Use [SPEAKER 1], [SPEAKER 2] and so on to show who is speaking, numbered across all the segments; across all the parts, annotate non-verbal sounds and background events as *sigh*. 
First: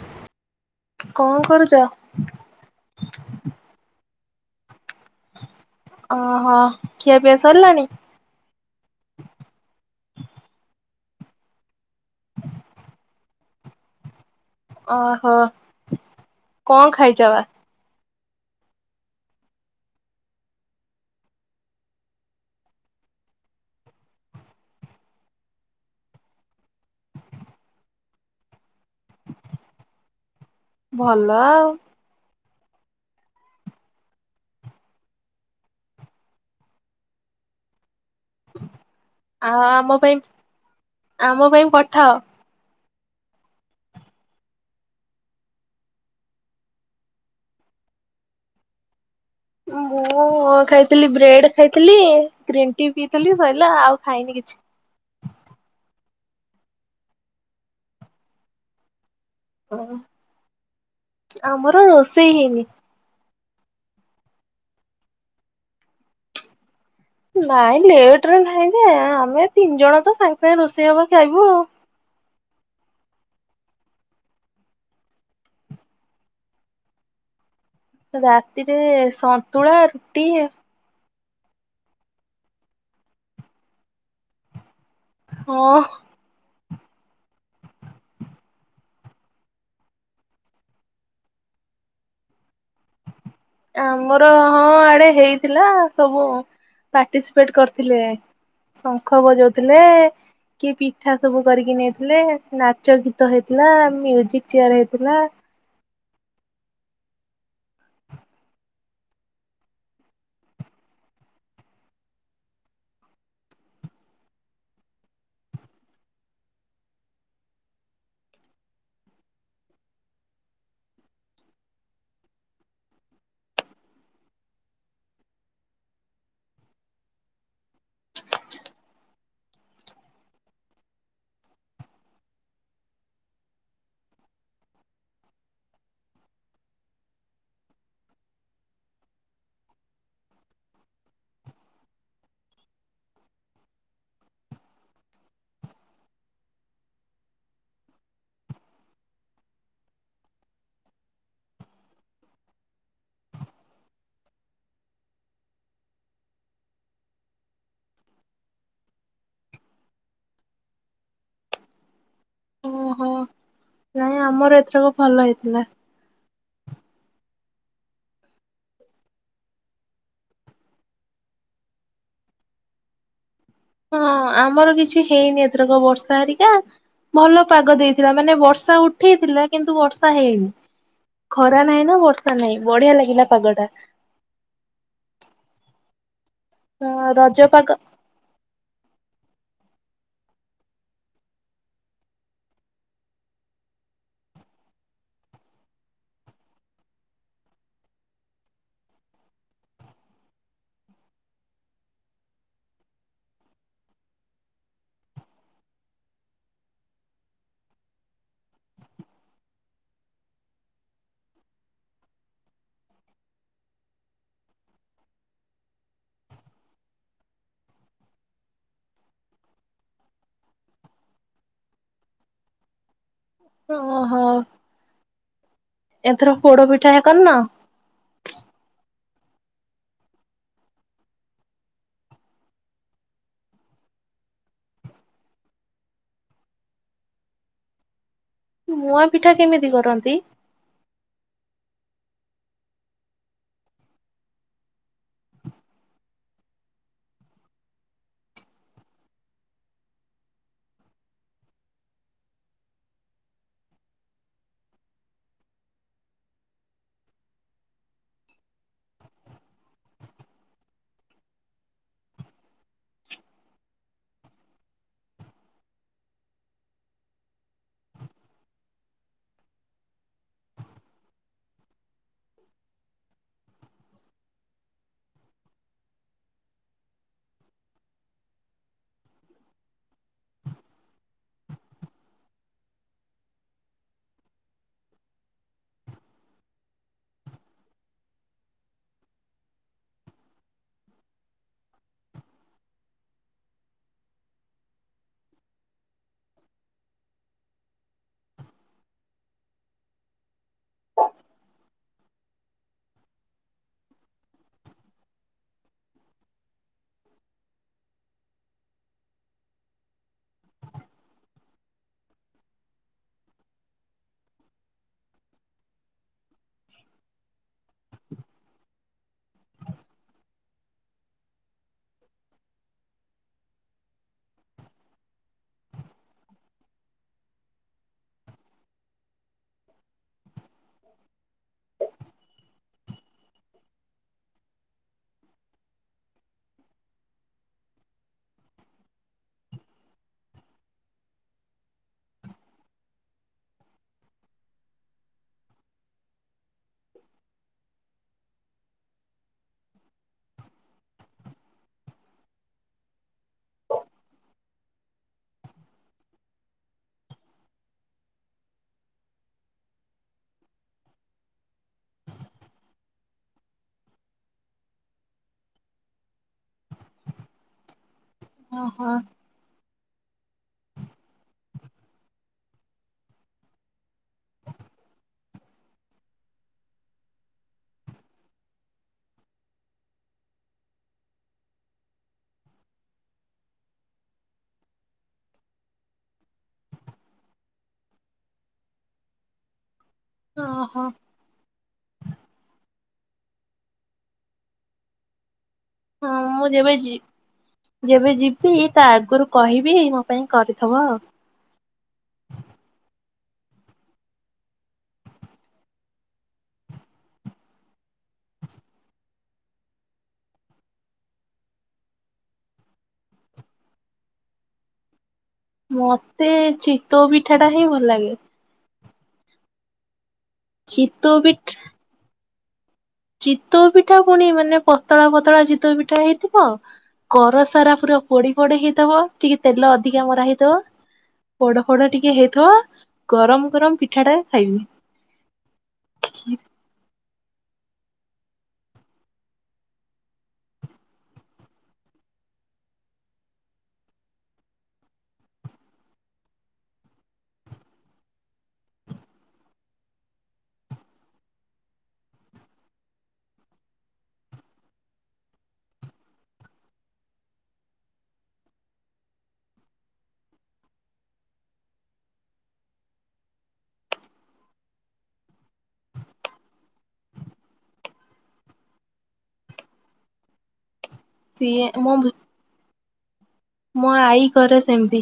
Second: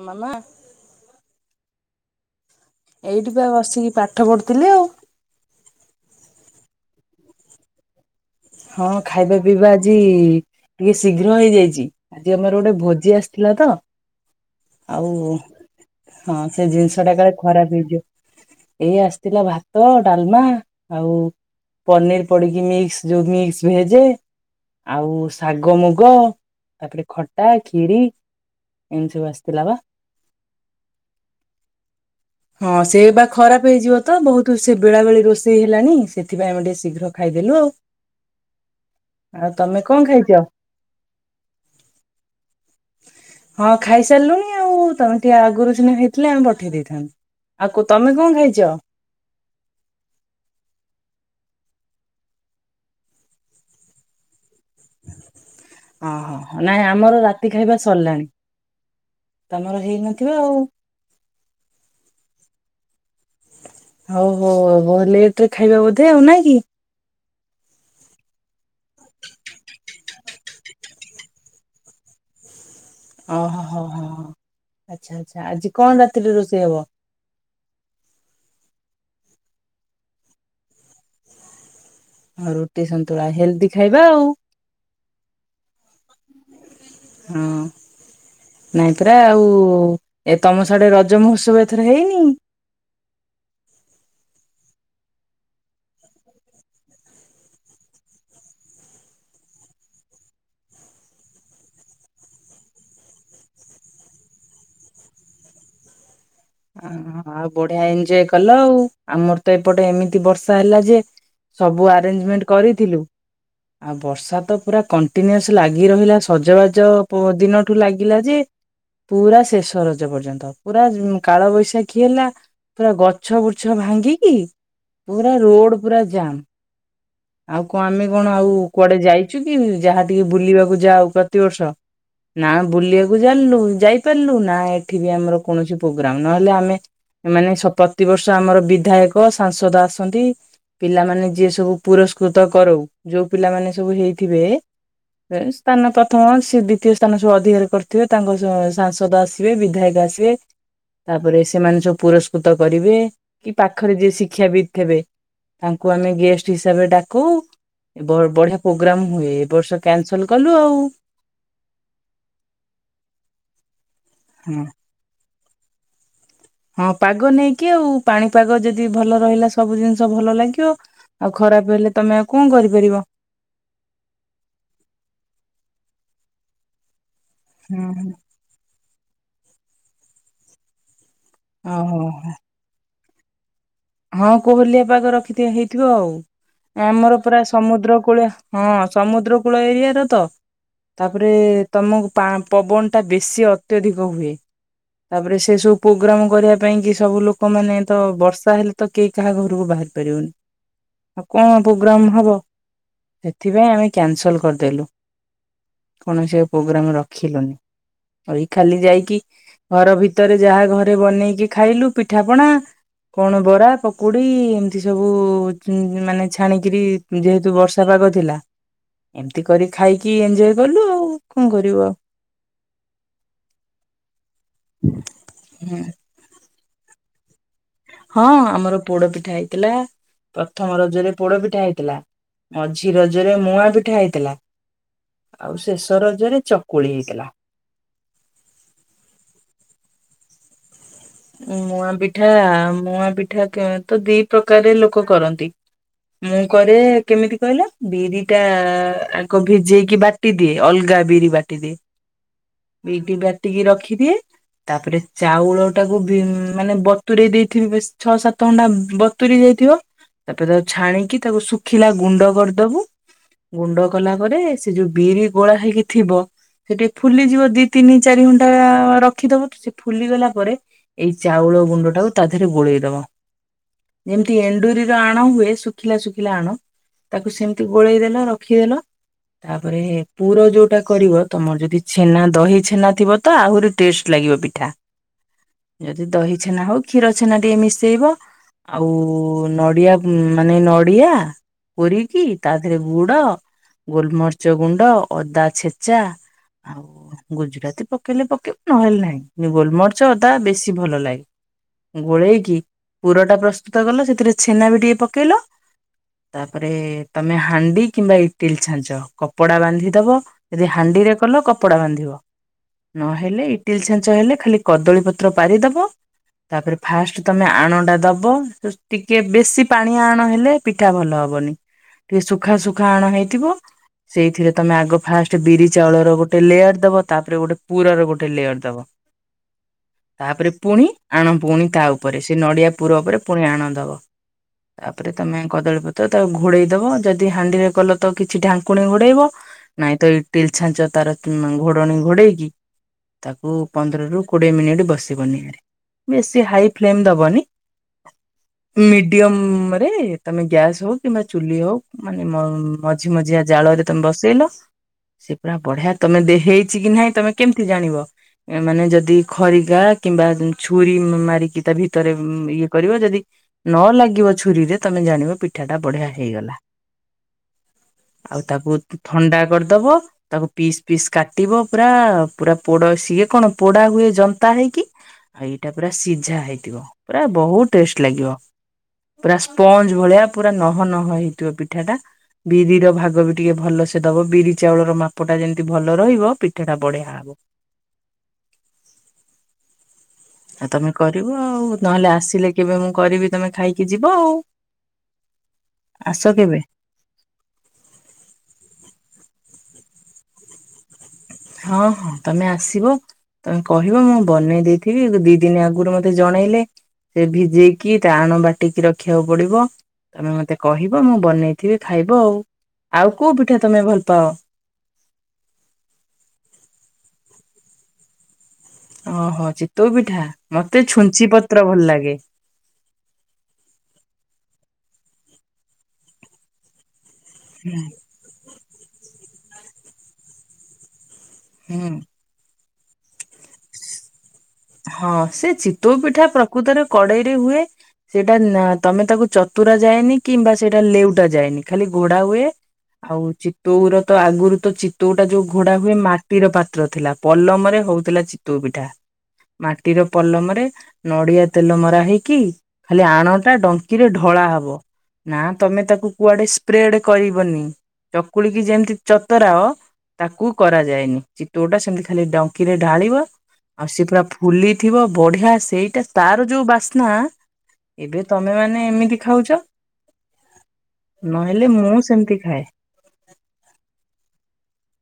[SPEAKER 1] ଆ ମାମା।
[SPEAKER 2] କଣ କରୁଛ?
[SPEAKER 1] ଏଇଠି ବା ବସିକି ପାଠ ପଢୁଥିଲି ଆଉ।
[SPEAKER 2] ଓହୋ ଖିଆ ପିଆ ସରିଲାଣି।
[SPEAKER 1] ହଁ ଖାଇବା ପିଇବା ଆଜି ଟିକେ ଶୀଘ୍ର ହେଇଯାଇଛି ଆଜି ଆମର ଗୋଟେ ଭୋଜି ଆସିଥିଲା। ତ ଆଉ
[SPEAKER 2] ଓହୋ
[SPEAKER 1] ହଁ ସେ
[SPEAKER 2] କଣ
[SPEAKER 1] ଜିନିଷ ଟା
[SPEAKER 2] ଖାଇଛ
[SPEAKER 1] କାଳେ
[SPEAKER 2] ବା?
[SPEAKER 1] ଖରାପ ହେଇଯିବ। ଏଇ ଆସିଥିଲା ଭାତ ଡାଲମା ଆଉ ପନିର ପଡିକି ମିକ୍ସ ଯୋଉ ମିକ୍ସ ଭେଜେ ଆଉ ଶାଗ ମୁଗ ତାପରେ ଖଟା ଖିରି ଏମିତି ସବୁ ଆସ କି ଲାଭ।
[SPEAKER 2] ଭଲ ଆଉ।
[SPEAKER 1] ହଁ ସେ ବା ଖରାପ ହେଇଯିବ ତ ବହୁତ ସେ ବେଳେ ବବେଳେ ରୋଷେଇ ହେଲାଣିି ସେଥିପାଇଁ ଆମେ ଟିକେ ଶୀଘ୍ର ଖାଇ ଦେଲୁ ଆଉ।
[SPEAKER 2] *inaudible* ଆଉ
[SPEAKER 1] ତମେ
[SPEAKER 2] ଆମ
[SPEAKER 1] କଣ
[SPEAKER 2] ପାଇଁ
[SPEAKER 1] ଖାଇଛ
[SPEAKER 2] *inaudible* ଆମ ପାଇଁ ପଠାଅ।
[SPEAKER 1] ହଁ ଖାଇ ସାରିଲୁଣି ଆଉ ତମେ ଟିକେ ଆଗରୁ ସିନା ହେଇଥିଲେ ଆମେ ପଠେଇ ଦେଇଥାନ୍ତୁ। ଆକୁ ତମେ କଣ ଖାଇଛ?
[SPEAKER 2] ମୁଁ ଖାଇଥିଲି ବ୍ରେଡ ଖାଇଥିଲି ଗ୍ରୀନ୍ ଟି ପିଇଥିଲି ସର ଆଉ ଖାଇନି କିଛି।
[SPEAKER 1] ଓହୋ ନାଇଁ ଆମର ରାତି ଖାଇବା ସରିଲାଣି। *inaudible* ତମର ହେଇନଥିବ ଆଉ *inaudible*
[SPEAKER 2] ଆମର ରୋଷେଇ ହେଇନି।
[SPEAKER 1] ହଉ ହଉ ବୋଉ ଲେଇଥିବ ଖାଇବା ବୋଧେ ଆଉ ନା କି?
[SPEAKER 2] ନାଇଁ ଲେଟ ରେ ନାହିଁ ଯେ ଆମେ ତିନି ଜଣ ତ ସାଙ୍ଗେ ସାଙ୍ଗେ ରୋଷେଇ ହବ ଖାଇବୁ ଆଉ।
[SPEAKER 1] ଓହୋ ହୋ ହଁ ହ ଆଚ୍ଛା ଆଚ୍ଛା ଆଜି କଣ ରାତିରେ ରୋଷେଇ ହବ?
[SPEAKER 2] ରାତିରେ ସନ୍ତୁଳା ରୁଟି
[SPEAKER 1] ଆଉ ରୁଟି ସନ୍ତୁଳା ହେଲ୍ଦି ଖାଇବା ଆଉ
[SPEAKER 2] ହଁ।
[SPEAKER 1] *inaudible* ହୁଁ। ନାଇଁ ପରା ଆଉ ଏ ତମ ସଡେ ରଜ ମହୋତ୍ସବ ଏଥର ହେଇନି।
[SPEAKER 2] *inaudible* ଆମର ହଁ ଆଡେ ହେଇଥିଲା ସବୁ ପାର୍ଟିସିପେଟ କରିଥିଲେ ଶଙ୍ଖ ବଜାଉଥିଲେ କିଏ ପିଠା ସବୁ କରିକି ନେଇଥିଲେ ନାଚ ଗୀତ ହେଇଥିଲା ମଜିକ ଚେୟାର ହେଇଥିଲା।
[SPEAKER 1] ଆଁ ଆଉ ବଢିଆ ଏଞଜୟ କଲ ଆଉ ଆମର ତ ଏପଟେ ଏମିତି ବର୍ଷା ହେଲା ଯେ ସବୁ ଆରେଞ୍ଜମେଣ୍ଟ କରିଥିଲୁ। ଆଉ ବର୍ଷା ତ ପୁରା କଣ୍ଟିନ୍ୟୁଅସ ଲାଗି ରହିଲା ସଜବାଜ ଦିନଠୁ ଲାଗିଲା ଯେ ପୁରା ଶେଷ ରଜ ପର୍ଯ୍ୟନ୍ତ ପୁରା କାଳ ବୈଶାଖୀ ହେଲା ପୁରା ଗଛ ବୁର୍ଚ୍ଛ ଭାଙ୍ଗିକି ପୁରା ରୋଡ ପୁରା ଜାମ୍ ଆଉ କଣ ଆମେ କଣ ଆଉ କୁଆଡେ ଯାଇଛୁ କି ଯାହା ଟିକେ ବୁଲିବାକୁ ଯାଉ ପ୍ରତିବର୍ଷ। ନା ବୁଲିବାକୁ ଜାଲୁ ଯାଇପାରିଲୁ ନା ଏଠି ବି ଆମର କୌଣସି ପ୍ରୋଗ୍ରାମ ନହେଲେ ଆମେ ଏମାନେ ପ୍ରତିବର୍ଷ ଆମର ବିଧାୟକ ସାଂସଦ ଆସନ୍ତି ପିଲାମାନେ ଯିଏ ସବୁ ପୁରସ୍କୃତ କରାଉ ଯୋଉ ପିଲାମାନେ ସବୁ ହେଇଥିବେ ସ୍ଥାନ ପ୍ରଥମ ସେ ଦ୍ୱିତୀୟ ସ୍ଥାନ ସବୁ ଅଧିକାର କରିଥିବେ ତାଙ୍କ ସାଂସଦ ଆସିବେ ବିଧାୟକ ଆସିବେ। ତାପରେ ସେମାନେ ସବୁ ପୁରସ୍କୃତ କରିବେ କି ପାଖରେ ଯିଏ ଶିକ୍ଷାବିତ୍ ଥିବେ। ତାଙ୍କୁ ଆମେ ଗେଷ୍ଟ ହିସାବରେ ଡାକୁ ବଢିଆ ପ୍ରୋଗ୍ରାମ ହୁଏ। ଏ ବର୍ଷ କ୍ୟାନ୍‌ସଲ କଲୁ ଆଉ।
[SPEAKER 2] ଓହୋ। ନାଇଁ ଆମର
[SPEAKER 1] ହଁ
[SPEAKER 2] ଏଥରକ ଭଲ ହେଇଥିଲା।
[SPEAKER 1] ହଁ ପାଗ ନେଇକି ଆଉ। ପାଣିପାଗ ଯଦି ଭଲ ରହିଲା ସବୁ ଜିନିଷ ଭଲ ଲାଗିବ ଆଉ ଖ ଖରାପ ହେଲେ ତମେ ଆଉ କଣ କରିପାରିବ?
[SPEAKER 2] ହଁ ଆମର କିଛି ହେଇନି ଏଥରକ ବର୍ଷା ହେରିକା ଭଲ ପାଗ
[SPEAKER 1] ହୁଁ
[SPEAKER 2] ଦେଇଥିଲା ମାନେ ବର୍ଷା ଉଠେଇଥିଲା କିନ୍ତୁ ବର୍ଷା ହେଇନି। ଖରା ନାହିଁ ନା
[SPEAKER 1] ଓହୋ
[SPEAKER 2] ବର୍ଷା ନାହିଁ ବଢିଆ ଲାଗିଲା ପାଗଟା।
[SPEAKER 1] ହଁ କୋହଲିଆ ପାଗ ରଖି ଥି ହେଇଥିବ ଆଉ। ଆମର ପୁରା
[SPEAKER 2] ରଜ ପାଗ
[SPEAKER 1] ସମୁଦ୍ର କୂଳିଆ, ହଁ ସମୁଦ୍ର କୂଳ ଏରିଆର ତ ତାପରେ ତମକୁ ପା ପବନ ଟା ବେଶୀ ଅତ୍ୟଧିକ ହୁଏ। ତାପରେ ସେ ସବୁ ପ୍ରୋଗ୍ରାମ କରିବା ପାଇଁ କି ସବୁ ଲୋକ ମାନେ ତ ବର୍ଷା ହେଲେ ତ କେହି କାହା ଘରକୁ ବାହାର ପାରିବନି। ଆଉ କଣ ପ୍ରୋଗ୍ରାମ ହବ? ସେଥିପାଇଁ ଆମେ କ୍ୟାନସଲ କରିଦେଲୁ। କୌଣସି ଆଉ ପ୍ରୋଗ୍ରାମ ରଖିଲୁନି। ଏଇ ଖାଲି ଯାଇକି ଘର ଭିତରେ ଯାହା ଘରେ ବନେଇକି ଖାଇଲୁ ପିଠାପଣା କଣ ବରା, ପକୁଡ଼ି ଏମତି ସବୁ ମାନେ ଛାଣିକିରି ଯେହେତୁ ବର୍ଷା ପାଗ ଥିଲା। ଏମତି କରି ଖାଇକି ଏଞ୍ଜୟ କଲୁ ଆଉ, କଣ କରିବୁ ଆଉ।
[SPEAKER 2] ଓହୋ।
[SPEAKER 1] ହୁଁ
[SPEAKER 2] ଏଥର ପୋଡ ପିଠା ହେକା କରିନ?
[SPEAKER 1] ହଁ ଆମର ପୋଡ ପିଠା ହେଇଥିଲା। ପ୍ରଥମ ରଜରେ ପୋଡ ପିଠା ହେଇଥିଲା ମଝି ରଜରେ ମୁଆଁ ପିଠା ହେଇଥିଲା ଆଉ ଶେଷ ରଜରେ ଚକୁଳି ହେଇଥିଲା।
[SPEAKER 2] ମୁଆଁ ପିଠା କେମିତି କରନ୍ତି?
[SPEAKER 1] ମୁଆଁ ପିଠା ମୁଆଁ ପିଠା କ ତ ଦି ପ୍ରକାରରେ ଲୋକ କରନ୍ତି। ମୁଁ କରେ କେମିତି କହିଲ? ବିରି ଟା ଆଗ ଭିଜେଇକି ବାଟି ଦିଏ। ଅଲଗା ଗା ବିରି ବାଟିଦିଏ। ବିରି ବାଟିକି ରଖିଦିଏ, ତାପରେ ଚାଉଳ ଟାକୁ ବିମ୍ ମାନେ ବତୁରେଇ ଦେଇଥିବି, ବେଶ୍ ଛଅ ସାତ ଘଣ୍ଟା ବତୁୁରି ଯାଇଥିବ ତାପରେ ତାକୁ ଛାଣିକି ତାକୁ ଶୁଖିଲା ଗୁଣ୍ଡ କରଦବୁ। ଗୁଣ୍ଡ କଲା ପରେ ସେ ଯୋଉ ବିରି ଗୋଳା ହେଇକି ଥିବ ସେ ଟିକେ ଫୁଲିଯିବ, ଦି ତିନି ଚାରି ଘଣ୍ଟା ରଖିଦବ ସେ ଫୁଲିଗଲା ପରେ ଏଇ ଚାଉଳ ଗୁଣ୍ଡଟାକୁ ତା ଦେହରେ ଗୋଳେଇଦବ। ଯେମିତି ଏଣ୍ଡୁରିର ଆଣ ହୁଏ, ଶୁଖିଲା ଶୁଖିଲା ଆଣ ତାକୁ ସେମିତି ଗୋଳେଇଦେଲ ରଖିଦେଲ ତାପରେ ପୁର ଯୋଉଟା କରିବ, ତମର ଯଦି ଛେନା ଦହି ଛେନା ଥିବ ତ ଆହୁରି ଟେଷ୍ଟ ଲା ଲାଗିବ ପିଠା। ଯଦି ଦହି ଛେନା ହଉ କ୍ଷୀର ଛେନା ଟିକେ ମିଶେଇବ ଆଉ ନଡିଆ ମାନେ ନଡିଆ କୋରିକି, ତା ଦେହରେ ଗୁଡ, ଗୋଲମରିଚ ଗୁଣ୍ଡ, ଅଦା ଛେଚା ଆଉ ଗୁଜୁରାତି ପକେଇଲେ ପକେଇବ ନହେଲେ ନାହିଁ, କିନ୍ତୁ ଗୋଲମର ରିଚ, ଅଦା ବେଶୀ ଭଲ ଲାଗେ। ଗୋଳେଇକି ପୁରଟା ପ୍ରସ୍ତୁତ କଲ, ସେଥିରେ ଛେନା ବି ଟିକେ ପକେଇଲ ତାପରେ ତମେ ହାଣ୍ଡି କିମ୍ବା ଇଟିଲ ଛାଞ୍ଚ, କପଡା ବାନ୍ଧିଦବ ଯଦି ହାଣ୍ଡି ଣ୍ଡିରେ କଲ କପଡା ବାନ୍ଧିବ, ନ ହେଲେ ଇଟିଲି ଛାଞ୍ଚ ହେଲେ ଖାଲି କଦଳୀ ପତ୍ର ପାରିଦବ ତାପରେ ଫାଷ୍ଟ ତମେ ଆଣ ଟା ଦବ, ଟିକେ ବେଶୀ ପାଣିଆ ଆଣ ହେଲେ ପିଠା ଭଲ ହବ ହବନି। ଟିକେ ଶୁଖା ଶୁଖା ଆଣ ହେଇଥିବ ସେଇଥିରେ ତମେ ଆଗ ଫାଷ୍ଟ ବିରି ଚାଉଳର ଗୋଟେ ଲେୟର ଦବ, ତାପରେ ଗୋଟେ ପୁର ର ଗୋଟେ ଲେୟର ଦବ। ତାପରେ ପୁଣି ଆଣ ପୁଣି ତା ଉପରେ, ସେ ନଡ଼ିଆ ପୁର ଉପରେ ପୁଣି ଆଣ ଦବ। ତାପରେ ତମେ କଦଳୀପତ୍ର ତାକୁ ଘୋଡ଼େଇଦବ, ଯଦି ହାଣ୍ଡିରେ କଲ ତ କିଛି ଢାଙ୍କୁଣି ଘୋଡ଼େଇବ ନାଇଁ ତ, ଇଟିଲ ଛାଞ୍ଚ ତାର ଘୋଡଣୀ ଘୋଡେଇକି, ତାକୁ ପନ୍ଦରରୁ କୋଡ଼ିଏ ମିନିଟ୍ ବସିବନି। ବେଶୀ ହାଇ ଫ୍ଲେମ୍ ଦବନି। ମିଡିୟମ ରେ ତମେ ଗ୍ୟାସ୍ ହଉ କିମ୍ବା ଚୁଲି ହଉ ମାନେ ମଝି ମଝିଆ ଜାଳ ରେ ତମେ ବସେଇଲ। ସେ ପୁରା ବଢିଆ ତମେ ଦେ ହେଇଛି କି ନାହିଁ ତମେ କେମିତି ଜାଣିବ। ମାନେ ଯଦି ଖରିଗା କିମ୍ବା ଛୁରୀ ମାରିକି ତା ଭିତରେ ଇଏ କରିବ ଯଦି ନ ଲାଗିବ ଛୁରୀରେ ତମେ ଜାଣିବ ପିଠାଟା ବଢ଼ିଆ ହେଇଗଲା।
[SPEAKER 2] *inaudible*
[SPEAKER 1] ଆଉ ତାକୁ
[SPEAKER 2] ଓହୋ
[SPEAKER 1] ଥଣ୍ଡା କରିଦବ। ତାକୁ ପିସ୍ ପିସ୍ କାଟିବ ପୁରା, ପୁରା ପୋଡ ସିଏ କଣ ପୋଡା ହୁଏ ଜନ୍ତା ହେଇକି ଆ ଏଇଟା ପୁରା ସିଝା ହେଇଥିବ। ପୁରା ବହୁ ଟେଷ୍ଟ ଲାଗିବ। ପୁରା ସ୍ପଞ୍ଜ ଭଳିଆ ପୁରା ନହ ନହ ହେଇଥିବ ପିଠା ଟା। ବିରିର ଭାଗ ବି ଟିକେ ଭଲସେ ଦବ, ବିରି ଚାଉଳର ମାପ ଟା ଯେମିତି ଭଲ ରହିବ, ପିଠା ଟା ବଢିଆ ହବ। *inaudible*
[SPEAKER 2] *inaudible*
[SPEAKER 1] ଆ
[SPEAKER 2] ଓହୋ
[SPEAKER 1] ତମେ କରିବ, ଆଉ ନହେଲେ ଆସିଲେ କେବେ ମୁଁ କରିବି ତମେ ଖାଇକି ଯିବ ଆଉ।
[SPEAKER 2] ହଁ,
[SPEAKER 1] ଆସ
[SPEAKER 2] ମୁଁ
[SPEAKER 1] କେବେ।
[SPEAKER 2] ଯେବେ ଯି ଯେବେ ଯିବି ତା ଆଗରୁ କହିବି। ପାଇଁ କରିଥବ ଆଉ
[SPEAKER 1] ହଁ, ହଁ ତମେ ଆସିବ ତମେ କହିବ ମୁଁ, ବନେଇ ଦେଇଥିବି ଦି ଦିନି ଆଗରୁ ମତେ ଜଣେଇଲେ ସେ ଭିଜେଇକି, ତା ଆଣ ବାଟିକି ରଖିବାକୁ ପଡିବ। ତମେ ମତେ କହିବ ମୁଁ ବନେଇଥିବି, ଖାଇବ ଆଉ ଆଉ କୋଉ ପିଠା ତମେ ଭଲ ପାଅ?
[SPEAKER 2] ମତେ ଚିତୋଉ ପିଠା ଟା ହିଁ ଭଲ ଲାଗେ।
[SPEAKER 1] ଅହ! ଚିତୋଉ ପିଠା ମତେ ଛୁଞ୍ଚି ପତ୍ର ଭଲ ଲାଗେ।
[SPEAKER 2] ଚିତୋଉ ପିଠା ପୁଣି ମାନେ ପତଳା ପତଳା ଚିତୋଉ ପିଠା ହେଇଥିବ। କର ସାରା ପୁରା ପୋଡି ପୋଡି ହେଇଥବ, ଟିକେ ତେଲ ଅଧିକା ମରା ହେଇଥବ। ପୋଡ ଫୋଡ
[SPEAKER 1] ହୁଁ
[SPEAKER 2] ଟିକେ ହେଇଥବ, ଗରମ ଗରମ ପିଠା ଟା ଖାଇବି
[SPEAKER 1] ହଁ, ସେ ଚିତୋଉ ପିଠା ପ୍ରକୃତରେ କଡେଇ ହୁଏ, ସେଇଟା ତମେ ତାକୁ ଚତୁରା ଯାଏନି କିମ୍ବା ସେଇଟା ଲେଉଟା ଯାଏନି ଖାଲି ଗୋଡା ହୁଏ ଆଉ ଚିତୋଉ ର ତ ଆଗରୁ ତ ଚିତୋଉ ଟା ଯୋଉ ଘୋଡା ହୁଏ, ମାଟିର ପାତ୍ର ଥିଲା। ପଲମରେ ହୋଉଥିଲା ଚିତଉ ପିଠା। ମାଟିର ପଲମରେ ନଡିଆ ତେଲ ମରା ହେଇକି, ଖାଲି ଆଣଟା ଡଙ୍କିରେ ଢ କଳା ହବ। ନା, ତମେ ତାକୁ କୁଆଡେ ସ୍ପ୍ରେଡ କରିବନି, ଚକୁଳିକି ଯେମିତି ଚତରାଅ ତାକୁ କରାଯାଏନି, ଚିତୋଉଟା ସେମିତି ଖାଲି ଡଙ୍କିରେ ଢାଳିବ ଆଉ ସେ ପୁରା ଫୁଲିଥିବ, ବଢିଆ ସେଇଟା ତାର ଯୋଉ ବାସ୍ନା ଏବେ ତମେ ମାନେ ଏମିତି ଖାଉଚ।
[SPEAKER 2] *inaudible* ସିଏ
[SPEAKER 1] ନହେଲେ,
[SPEAKER 2] ମୋ
[SPEAKER 1] ମୁଁ ସେମତି ଖାଏ।
[SPEAKER 2] ମୋ ଆଈ କରେ ସେମିତି।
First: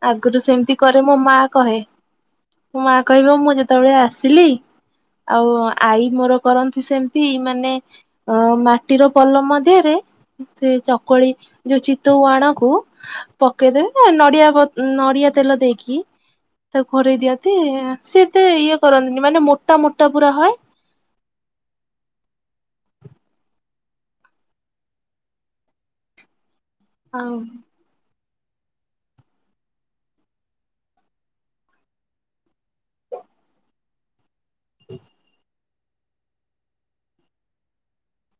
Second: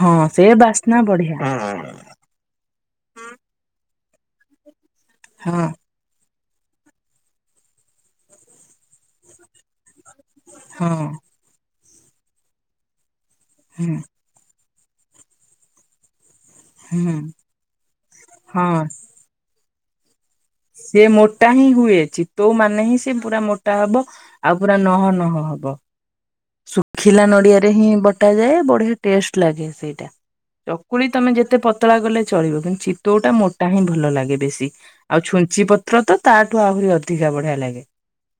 [SPEAKER 1] ହଁ
[SPEAKER 2] ଆଗରୁ
[SPEAKER 1] ସେ
[SPEAKER 2] ସେମିତି
[SPEAKER 1] ବାସ୍ନା
[SPEAKER 2] କରେ ମୋ ମା
[SPEAKER 1] ବଢିଆ
[SPEAKER 2] କହେ, ମୋ ମା କହିବ ମୁଁ, ଯେତେବେଳେ ଆସ ଥିଲି ଆଉ
[SPEAKER 1] ହଁ।
[SPEAKER 2] ଆଈ ମୋର କରନ୍ତି ସେମିତି ମାନେ, ଅଂ ମାଟିର ପଲମ ଦିହରେ ସେ
[SPEAKER 1] ହଁ
[SPEAKER 2] ଚକୁଳି ଯୋଉ ଚିତଉ ଆଣକୁ
[SPEAKER 1] ହୁଁ
[SPEAKER 2] ପକେଇଦେବେ ନଡିଆ ବ ନଡିଆ ତେଲ ଦେଇକି ତାକୁ
[SPEAKER 1] ହୁଁ
[SPEAKER 2] ଘୋରେଇ ଦିଅନ୍ତି। ସେ ଏତେ ଇଏ
[SPEAKER 1] ହଁ
[SPEAKER 2] କରନ୍ତିନି, ମାନେ ମୋ ମୋଟା ମୋଟା ପୁରା ହଏ।
[SPEAKER 1] ସିଏ ମୋଟା ହିଁ ଟା ହବ, ଆଉ ପୁରା ନହ ନହ ହବ, ଶୁଖିଲା
[SPEAKER 2] ଆଉ
[SPEAKER 1] ନଡିଆରେ ହିଁ ବ ବଟା ଯାଏ ବଢିଆ ଟେଷ୍ଟ ଲାଗେ ସେଇଟା। ଚକୁଳି ତମେ ଯେତେ ପତଳା କଲେ ଚଳିବ, କିନ୍ତୁ ଚିତୋଉଟା ମୋଟା ହିଁ ଭଲ ଲାଗେ ବେଶୀ। ଆଉ, ଛୁଞ୍ଚି ପତ୍ର ତ ତାଠୁ ଆହୁରି ଅଧିକା ବଢିଆ ଲାଗେ।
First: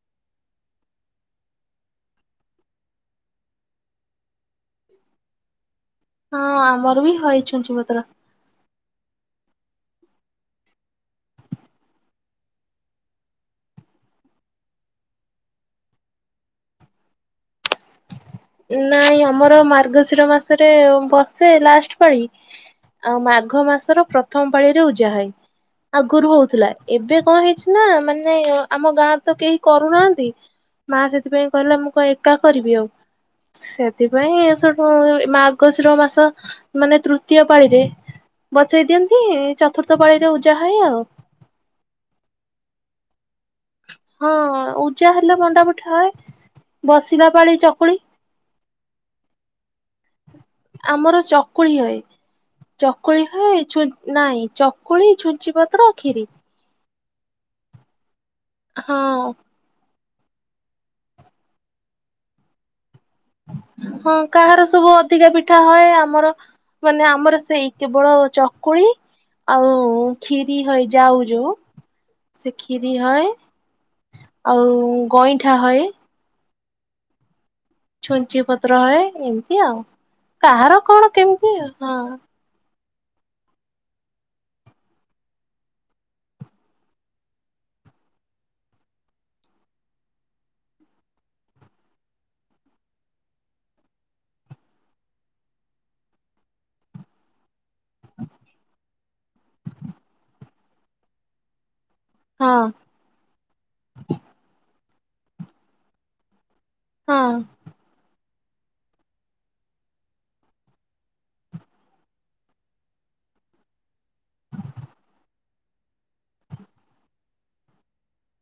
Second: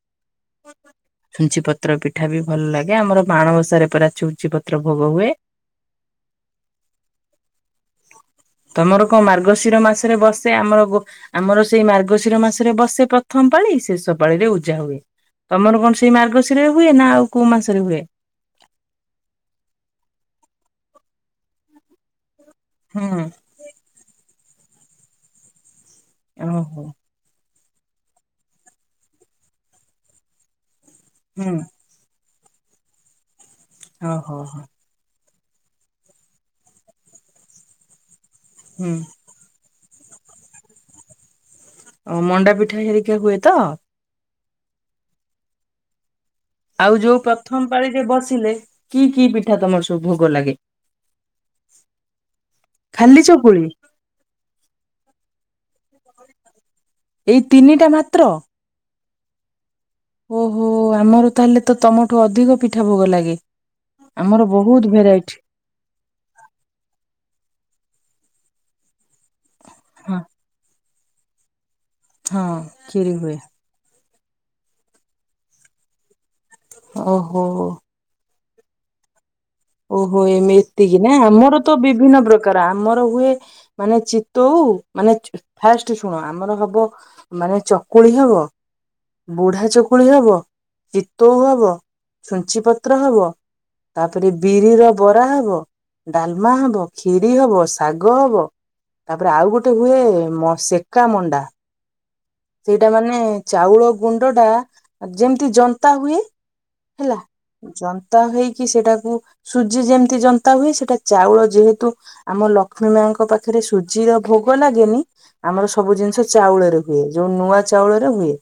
[SPEAKER 2] *inaudible*
[SPEAKER 1] ଛୁଞ୍ଚି ପତ୍ର ପିଠା ବି ଭଲ ଲାଗେ। ଆମର ମାଣବସାରେ ପରା ଛୁଞ୍ଚି ପତ୍ର ଭୋଗ ହୁଏ।
[SPEAKER 2] ହଁ ଆମର ବି ହଏ ଛୁଞ୍ଚି ପତ୍ର
[SPEAKER 1] ତମର ‌କଁ ମାର୍ଗଶିର ମାସେରେ ବସେ ଆମର ଗ ଆମର ସେଇ ମାର୍ଗଶିର ମାସେରେ ବସେ ପ୍ରଥମ ପାଳି, ଶେଷ ପାଳିରେ ଉଜା ହୁଏ। ତମର କଣ ସେଇ ମାର୍ଗଶିରରେ ହୁଏ, ନା ଆଉ କୋଉ ମାସ?
[SPEAKER 2] ନାଇଁ ଆମର ମାର୍ଗଶିର ମାସେରେ ବସେ ଲାଷ୍ଟ ପାଳି ଆଉ
[SPEAKER 1] ହୁଁ
[SPEAKER 2] ମାଘ ମାସର ପ୍ରଥମ ପାଳିରେ ଉଜା ହଇ। ଆଗୁରୁ ହଉଥିଲା
[SPEAKER 1] ଓହୋ
[SPEAKER 2] ଏବେ କଁ ହେଇଛି ନା ମାନେ ଆମ ଗାଁରେ ତ କେହି କରୁନାହାନ୍ତି ମା ସେଥିପାଇଁ
[SPEAKER 1] ହୁଁ
[SPEAKER 2] କହିଲା ମୁଁ କଁ ଏକା କରିବି ଆଉ
[SPEAKER 1] ଓହୋ
[SPEAKER 2] ସେଥିପାଇଁ
[SPEAKER 1] ହୋ
[SPEAKER 2] ସୋଉଠୁ ମାର୍ଗଶିର ମାସ ମାନେ ତୃତୀୟ ପାଳିରେ ବଚେଇ
[SPEAKER 1] ହୁଁ
[SPEAKER 2] ଦିଅନ୍ତି ଚତୁର୍ଥ ର୍ଥ ପାଳିରେ ଉଜା ହଏ ଆଉ।
[SPEAKER 1] ଓ ମଣ୍ଡା ପିଠା ହେରିକା ହୁଏ ତ?
[SPEAKER 2] ହଁ ଉଜା ହେଲେ ମଣ୍ଡାପଠା ହଏ।
[SPEAKER 1] ଆଉ ଯୋଉ
[SPEAKER 2] ବସିଲା ପାଳି
[SPEAKER 1] ପ୍ରଥମ
[SPEAKER 2] ଚକୁଳି
[SPEAKER 1] ପାଳିରେ ବସିଲେ କି କି ପିଠା ତମର ସ
[SPEAKER 2] ଆମର ଚକୁଳି ହଏ। ଚକୁଳି ହଏ ଛୁ ନାଇଁ ଚକୁଳି ଛୁଞ୍ଚି ପତ୍ର ଖିରୀ।
[SPEAKER 1] ଏଇ ତିନିଟା ମାତ୍ର?
[SPEAKER 2] ହଁ।
[SPEAKER 1] ଓହୋ ଆମର ତାହେଲେ ତ ତମଠୁ ଅଧିକ ପିଠା। ଏ।
[SPEAKER 2] ହଁ କାହାର ସବୁ ଅଧିକା ପିଠା ହଏ ଆମର ମାନେ ଆମର ସେଇ କେବଳ ଚକୁଳି ଆଉ
[SPEAKER 1] ହଁ
[SPEAKER 2] ଖିରି ହଏ ଯାଉ ଯୋଉ
[SPEAKER 1] ହଁ
[SPEAKER 2] ସେ ଖିରୀ
[SPEAKER 1] ଖିରି
[SPEAKER 2] ହଏ,
[SPEAKER 1] ହୁଏ
[SPEAKER 2] ଆଉ ଗଇଁଠା ହଏ।
[SPEAKER 1] ଓହୋ।
[SPEAKER 2] ଛୁଞ୍ଚି ପତ୍ର ହଏ ଏମ
[SPEAKER 1] ଓହୋ ଏମିତି ହି ନା ଆମର ତ
[SPEAKER 2] ଆଉ
[SPEAKER 1] ବିଭିନ୍ନ ପ୍ରକାର, ଆମର ହୁଏ ମାନେ ଚିତଉ ମାନେ ଚ ଫାର୍ଷ୍ଟ ଶୁଣ ଆମର ହବ ମାନେ ଚକୁ କୁଳି ହବ। ବୁଢା ଚକୁଳି ହବ, ଚିତଉ ହବ, ଛୁଞ୍ଚି ପତ୍ର ହବ ତାପରେ ବିରିର ବରା ହବ, ଡାଲମା ହବ, ଖିରୀ ହବ, ଶାଗ ହବ ତାପରେ ଆଉ ଗୋଟେ ହୁଏ ମ ସେକା ମଣ୍ଡା।
[SPEAKER 2] ହଁ
[SPEAKER 1] ସେଇଟା ମାନେ ଚାଉଳ ଗୁଣ୍ଡଟା ଯେମତି ଯନ୍ତା ହୁଏ ହେଲା
[SPEAKER 2] ହଁ
[SPEAKER 1] ଯ ନ୍ତା ହେଇକି ସେଟାକୁ ସୁଜି ଯେମତି ଯନ୍ତା ହୁଏ ସେଟା ଚାଉଳ ଯେହେତୁ ଆମ ଲକ୍ଷ୍ମୀ ମା ଙ୍କ ପାଖରେ ସୁଜିର ଭୋଗ ଲାଗେନି ଆମର ସବୁ ଜିନିଷ ଚାଉଳରେ ହୁଏ। ଯୋଉ ନୂଆ ଚାଉଳରେ ହୁଏ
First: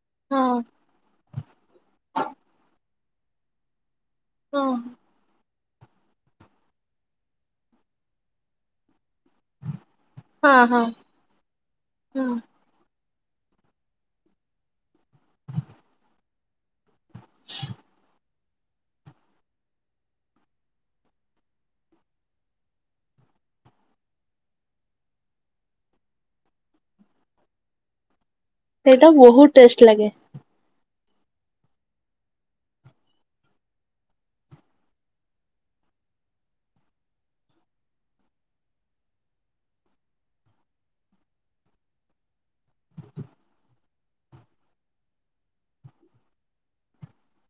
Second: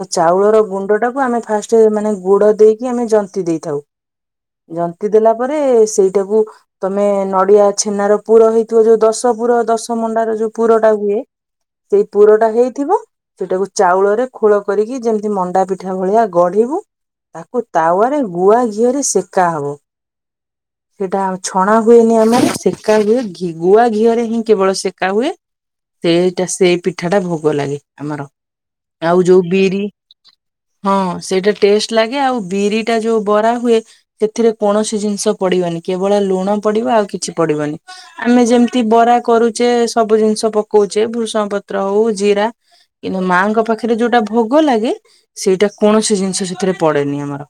[SPEAKER 1] ତ
[SPEAKER 2] ହଁ
[SPEAKER 1] ଚାଉଳର ଗୁଣ୍ଡଟାକୁ ଆମେ ଫାଷ୍ଟ ମାନେ ଗୁଡ ଦେଇକି ଆମେ ଯନ୍ତି ଦେଇଥାଉ
[SPEAKER 2] ହଁ ହଁ
[SPEAKER 1] ଯନ୍ତି ଦେଲା ପରେ ସେଇଟାକୁ ତମେ ନଡିଆ ଛେନାର ପୁର ହେଇଥିବ ଯୋଉ ଦଶ ଦଶପୁର ଦଶ ମଣ୍ଡାର ଯୋଉ
[SPEAKER 2] ହଁ ହଁ
[SPEAKER 1] ପୁରଟା ହୁଏ ସେଇ
[SPEAKER 2] ହଁ
[SPEAKER 1] ପୁରଟା ହେଇଥିବ ସେଇଟାକୁ ଚାଉଳରେ ଖୋଳ କରିକି ଯେମିତି ମଣ୍ଡା ପିଠା ଭଳିଆ ଗଢିବୁ ତାକୁ ତାୱାରେ ଗୁଆ ଘିଅରେ ସେକାହବ।
[SPEAKER 2] *inaudible*
[SPEAKER 1] ସେଇଟା ଆଉ ଛଣା ହୁଏନି ଆମର ସେକା ହୁଏ, ଗୁଆ ଘିଅରେ ହିଁ କେବଳ ସେକା ହୁଏ। ସେଇଟା ସେଇ ପିଠାଟା ଭୋଗ ଲାଗେ ଆମର।
[SPEAKER 2] ସେଇଟା
[SPEAKER 1] ଆଉ ଯୋଉ
[SPEAKER 2] ବହୁତ
[SPEAKER 1] ବିରି।
[SPEAKER 2] ଟେଷ୍ଟ ଲାଗେ
[SPEAKER 1] ହଁ ସେଇଟା ଟେଷ୍ଟ ଲାଗେ ଆଉ ବିରିଟା ଯୋଉ ବରା ହୁଏ, ସେଥିରେ କୌଣସି ଜିନଷ ପଡିବନି। କେବଳ ଲୁଣ ପଡିବ ଆଉ କିଛି ପଡିବନି ଆମେ ଯେମତି ବରା କରୁଛେ ସବୁ ଜିନଷ ପକଉ ହଉଛି ଭୃସଙ୍ଗ ପତ୍ର ହଉ ଜିରା କିନ୍ତୁ ମାଙ୍କ ପାଖରେ ଯୋଉଟା ଭୋଗ ଲାଗେ ସେଇଟା କୌଣସି ଜିନିଷ ସେଥିରେ ପଡେନି ଆମର।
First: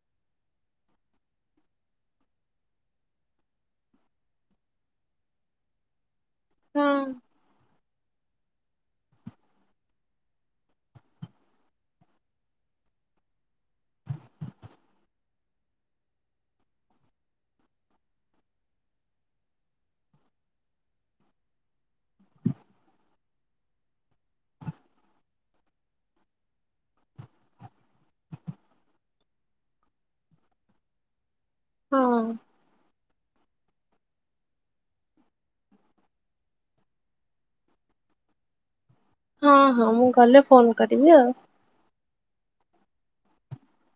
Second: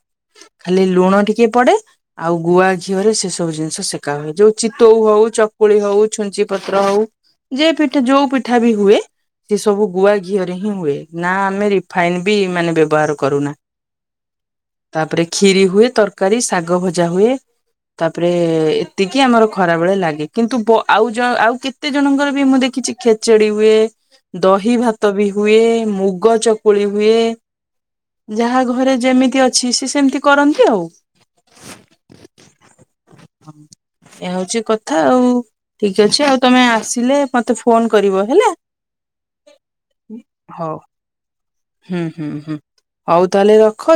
[SPEAKER 1] ଖାଲି ଲୁଣ ଟିକେ ପଡେ ଆଉ ଗୁଆ ଘିଅରେ ସେ ସବୁ ଜିନିଷ ସେକା ହୁଏ, ଯୋଉ ଚିତଉ ହଉ ଚକୁଳି ହଉ ଛୁଞ୍ଚି ପତ୍ର
[SPEAKER 2] ହଁ
[SPEAKER 1] ହଉ ଯ ପିଠା ଯୋଉ ପିଠା ବି ହୁଏ, ସେ ସବୁ ଗୁଆ ଘିଅରେ ହିଁ ହୁଏ, ନା ଆମେ ରିଫାଇନ ବି ମାନେ ବ୍ୟବହାର କରୁନା। ତାପରେ କ୍ଷୀରି ହୁଏ ତରକାରୀ, ଶାଗ ଭଜା ହୁଏ। ତାପରେ ଏତିକି ଆମର ଖରାବେଳେ ଲାଗେ, କିନ୍ତୁ ବ ଆଉ ଆଉ କେତେ ଜଣଙ୍କର ବି ମୁଁ ଦେଖ କିଛି ଖେଚଡି ହୁଏ। ଦହି ଭାତ ବି ହୁଏ, ମୁଗ ଚକୁଳି ହୁଏ। ଯାହା ଘରେ ଯେମିତି ଅଛି ସେ ସେମିତି କରନ୍ତି ଆଉ।
[SPEAKER 2] ହଁ।
[SPEAKER 1] ହଁ। ଏୟ ହଉଛି କଥା ଆଉ, ଠିକ ଅଛି ଆଉ ତମେ ଆସିଲେ ମତେ ଫୋନ କରିବ ହେଲା।
[SPEAKER 2] ହଁ ହଁ ମୁଁ ଗଲେ
[SPEAKER 1] ହଉ
[SPEAKER 2] ଫୋନ କରିବି ଆଉ।
[SPEAKER 1] ହୁଁ ହୁଁ ହୁଁ ଆଉ ତାହେଲେ ରଖ।